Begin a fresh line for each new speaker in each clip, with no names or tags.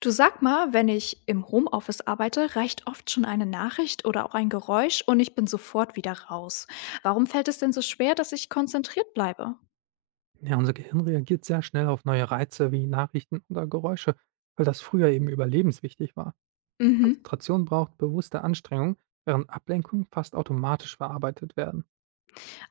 Du, sag mal, wenn ich im Homeoffice arbeite, reicht oft schon eine Nachricht oder auch ein Geräusch und ich bin sofort wieder raus. Warum fällt es denn so schwer, dass ich konzentriert bleibe?
Ja, unser Gehirn reagiert sehr schnell auf neue Reize wie Nachrichten oder Geräusche, weil das früher eben überlebenswichtig war.
Mhm.
Konzentration braucht bewusste Anstrengung, während Ablenkungen fast automatisch verarbeitet werden.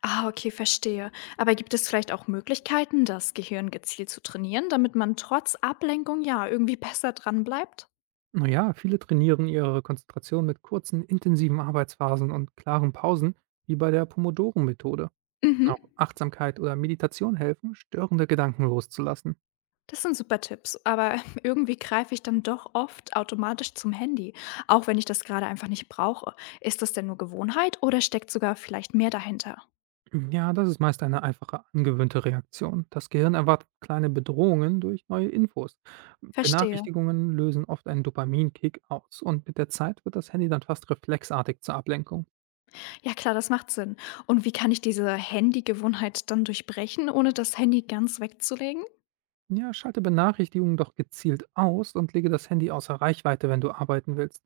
Ah, okay, verstehe. Aber gibt es vielleicht auch Möglichkeiten, das Gehirn gezielt zu trainieren, damit man trotz Ablenkung ja irgendwie besser dran bleibt?
Naja, viele trainieren ihre Konzentration mit kurzen, intensiven Arbeitsphasen und klaren Pausen, wie bei der Pomodoro-Methode.
Mhm.
Auch Achtsamkeit oder Meditation helfen, störende Gedanken loszulassen.
Das sind super Tipps, aber irgendwie greife ich dann doch oft automatisch zum Handy, auch wenn ich das gerade einfach nicht brauche. Ist das denn nur Gewohnheit oder steckt sogar vielleicht mehr dahinter?
Ja, das ist meist eine einfache angewöhnte Reaktion. Das Gehirn erwartet kleine Bedrohungen durch neue Infos.
Verstehe.
Benachrichtigungen lösen oft einen Dopaminkick aus und mit der Zeit wird das Handy dann fast reflexartig zur Ablenkung.
Ja klar, das macht Sinn. Und wie kann ich diese Handygewohnheit dann durchbrechen, ohne das Handy ganz wegzulegen?
Ja, schalte Benachrichtigungen doch gezielt aus und lege das Handy außer Reichweite, wenn du arbeiten willst.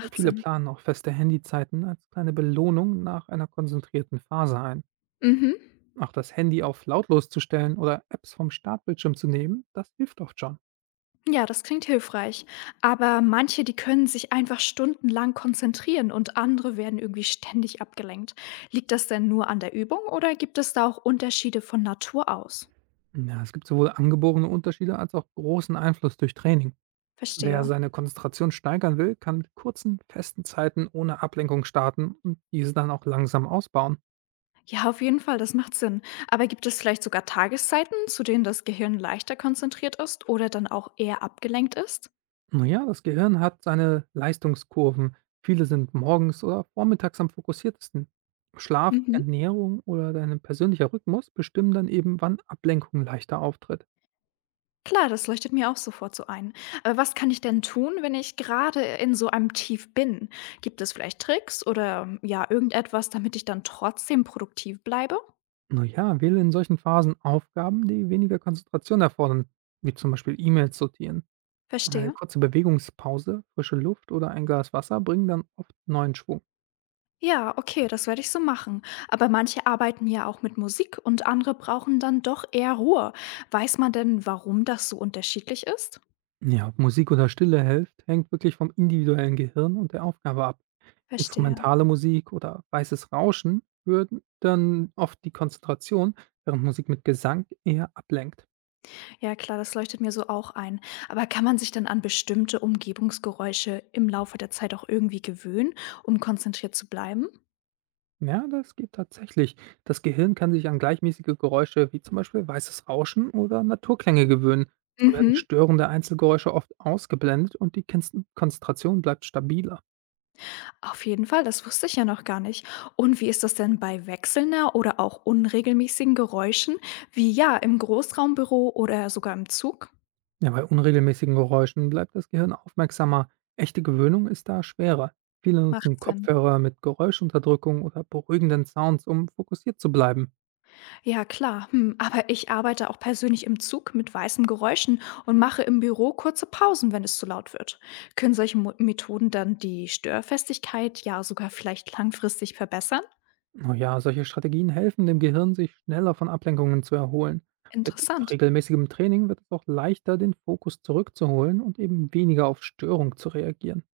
Ja, viele
Sinn.
planen auch feste Handyzeiten als kleine Belohnung nach einer konzentrierten Phase ein.
Mhm.
Auch das Handy auf lautlos zu stellen oder Apps vom Startbildschirm zu nehmen, das hilft oft schon.
Ja, das klingt hilfreich. Aber manche, die können sich einfach stundenlang konzentrieren und andere werden irgendwie ständig abgelenkt. Liegt das denn nur an der Übung oder gibt es da auch Unterschiede von Natur aus?
Ja, es gibt sowohl angeborene Unterschiede als auch großen Einfluss durch Training. Wer
Verstehe.
seine Konzentration steigern will, kann mit kurzen, festen Zeiten ohne Ablenkung starten und diese dann auch langsam ausbauen.
Ja, auf jeden Fall, das macht Sinn. Aber gibt es vielleicht sogar Tageszeiten, zu denen das Gehirn leichter konzentriert ist oder dann auch eher abgelenkt ist?
Naja, das Gehirn hat seine Leistungskurven. Viele sind morgens oder vormittags am fokussiertesten. Schlaf,
Mhm.
Ernährung oder dein persönlicher Rhythmus bestimmen dann eben, wann Ablenkung leichter auftritt.
Klar, das leuchtet mir auch sofort so ein. Aber was kann ich denn tun, wenn ich gerade in so einem Tief bin? Gibt es vielleicht Tricks oder ja, irgendetwas, damit ich dann trotzdem produktiv bleibe?
Naja, wähle in solchen Phasen Aufgaben, die weniger Konzentration erfordern, wie zum Beispiel E-Mails sortieren. Eine
Verstehe.
kurze Bewegungspause, frische Luft oder ein Glas Wasser bringen dann oft neuen Schwung.
Ja, okay, das werde ich so machen. Aber manche arbeiten ja auch mit Musik und andere brauchen dann doch eher Ruhe. Weiß man denn, warum das so unterschiedlich ist?
Ja, ob Musik oder Stille hilft, hängt wirklich vom individuellen Gehirn und der Aufgabe ab.
Verstehe.
Instrumentale Musik oder weißes Rauschen würden dann oft die Konzentration, während Musik mit Gesang eher ablenkt.
Ja, klar, das leuchtet mir so auch ein. Aber kann man sich dann an bestimmte Umgebungsgeräusche im Laufe der Zeit auch irgendwie gewöhnen, um konzentriert zu bleiben?
Ja, das geht tatsächlich. Das Gehirn kann sich an gleichmäßige Geräusche wie zum Beispiel weißes Rauschen oder Naturklänge gewöhnen. So werden
Mhm.
störende Einzelgeräusche oft ausgeblendet und die Konzentration bleibt stabiler.
Auf jeden Fall, das wusste ich ja noch gar nicht. Und wie ist das denn bei wechselnder oder auch unregelmäßigen Geräuschen, wie ja im Großraumbüro oder sogar im Zug?
Ja, bei unregelmäßigen Geräuschen bleibt das Gehirn aufmerksamer. Echte Gewöhnung ist da schwerer. Viele
Macht
nutzen
Sinn.
Kopfhörer mit Geräuschunterdrückung oder beruhigenden Sounds, um fokussiert zu bleiben.
Ja, klar. Hm, aber ich arbeite auch persönlich im Zug mit weißen Geräuschen und mache im Büro kurze Pausen, wenn es zu laut wird. Können solche Mo Methoden dann die Störfestigkeit ja sogar vielleicht langfristig verbessern?
Naja, solche Strategien helfen dem Gehirn, sich schneller von Ablenkungen zu erholen. Mit
Interessant.
regelmäßigem Training wird es auch leichter, den Fokus zurückzuholen und eben weniger auf Störung zu reagieren.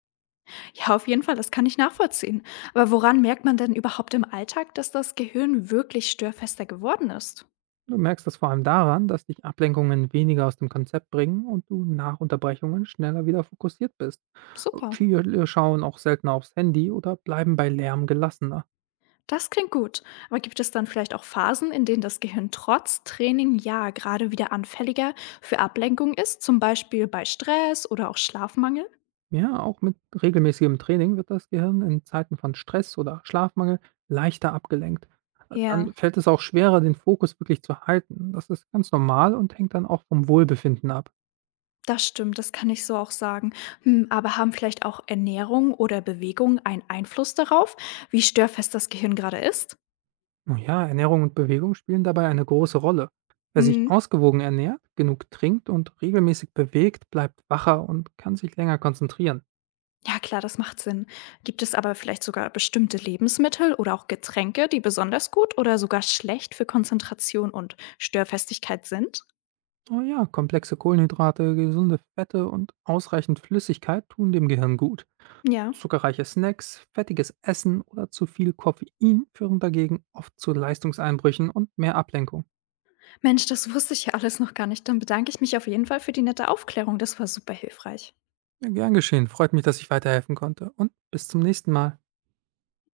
Ja, auf jeden Fall, das kann ich nachvollziehen. Aber woran merkt man denn überhaupt im Alltag, dass das Gehirn wirklich störfester geworden ist?
Du merkst das vor allem daran, dass dich Ablenkungen weniger aus dem Konzept bringen und du nach Unterbrechungen schneller wieder fokussiert bist.
Super.
Viele schauen auch seltener aufs Handy oder bleiben bei Lärm gelassener.
Das klingt gut. Aber gibt es dann vielleicht auch Phasen, in denen das Gehirn trotz Training ja gerade wieder anfälliger für Ablenkung ist? Zum Beispiel bei Stress oder auch Schlafmangel?
Ja, auch mit regelmäßigem Training wird das Gehirn in Zeiten von Stress oder Schlafmangel leichter abgelenkt.
Ja,
Dann fällt es auch schwerer, den Fokus wirklich zu halten. Das ist ganz normal und hängt dann auch vom Wohlbefinden ab.
das stimmt, das kann ich so auch sagen. Hm, aber haben vielleicht auch Ernährung oder Bewegung einen Einfluss darauf, wie störfest das Gehirn gerade ist?
Oh ja, Ernährung und Bewegung spielen dabei eine große Rolle. Wer sich
Hm,
ausgewogen ernährt, genug trinkt und regelmäßig bewegt, bleibt wacher und kann sich länger konzentrieren.
ja klar, das macht Sinn. Gibt es aber vielleicht sogar bestimmte Lebensmittel oder auch Getränke, die besonders gut oder sogar schlecht für Konzentration und Störfestigkeit sind?
Oh ja, komplexe Kohlenhydrate, gesunde Fette und ausreichend Flüssigkeit tun dem Gehirn gut.
Ja.
Zuckerreiche Snacks, fettiges Essen oder zu viel Koffein führen dagegen oft zu Leistungseinbrüchen und mehr Ablenkung.
Mensch, das wusste ich ja alles noch gar nicht. Dann bedanke ich mich auf jeden Fall für die nette Aufklärung. Das war super hilfreich.
Ja, gern geschehen, freut mich, dass ich weiterhelfen konnte und bis zum nächsten Mal.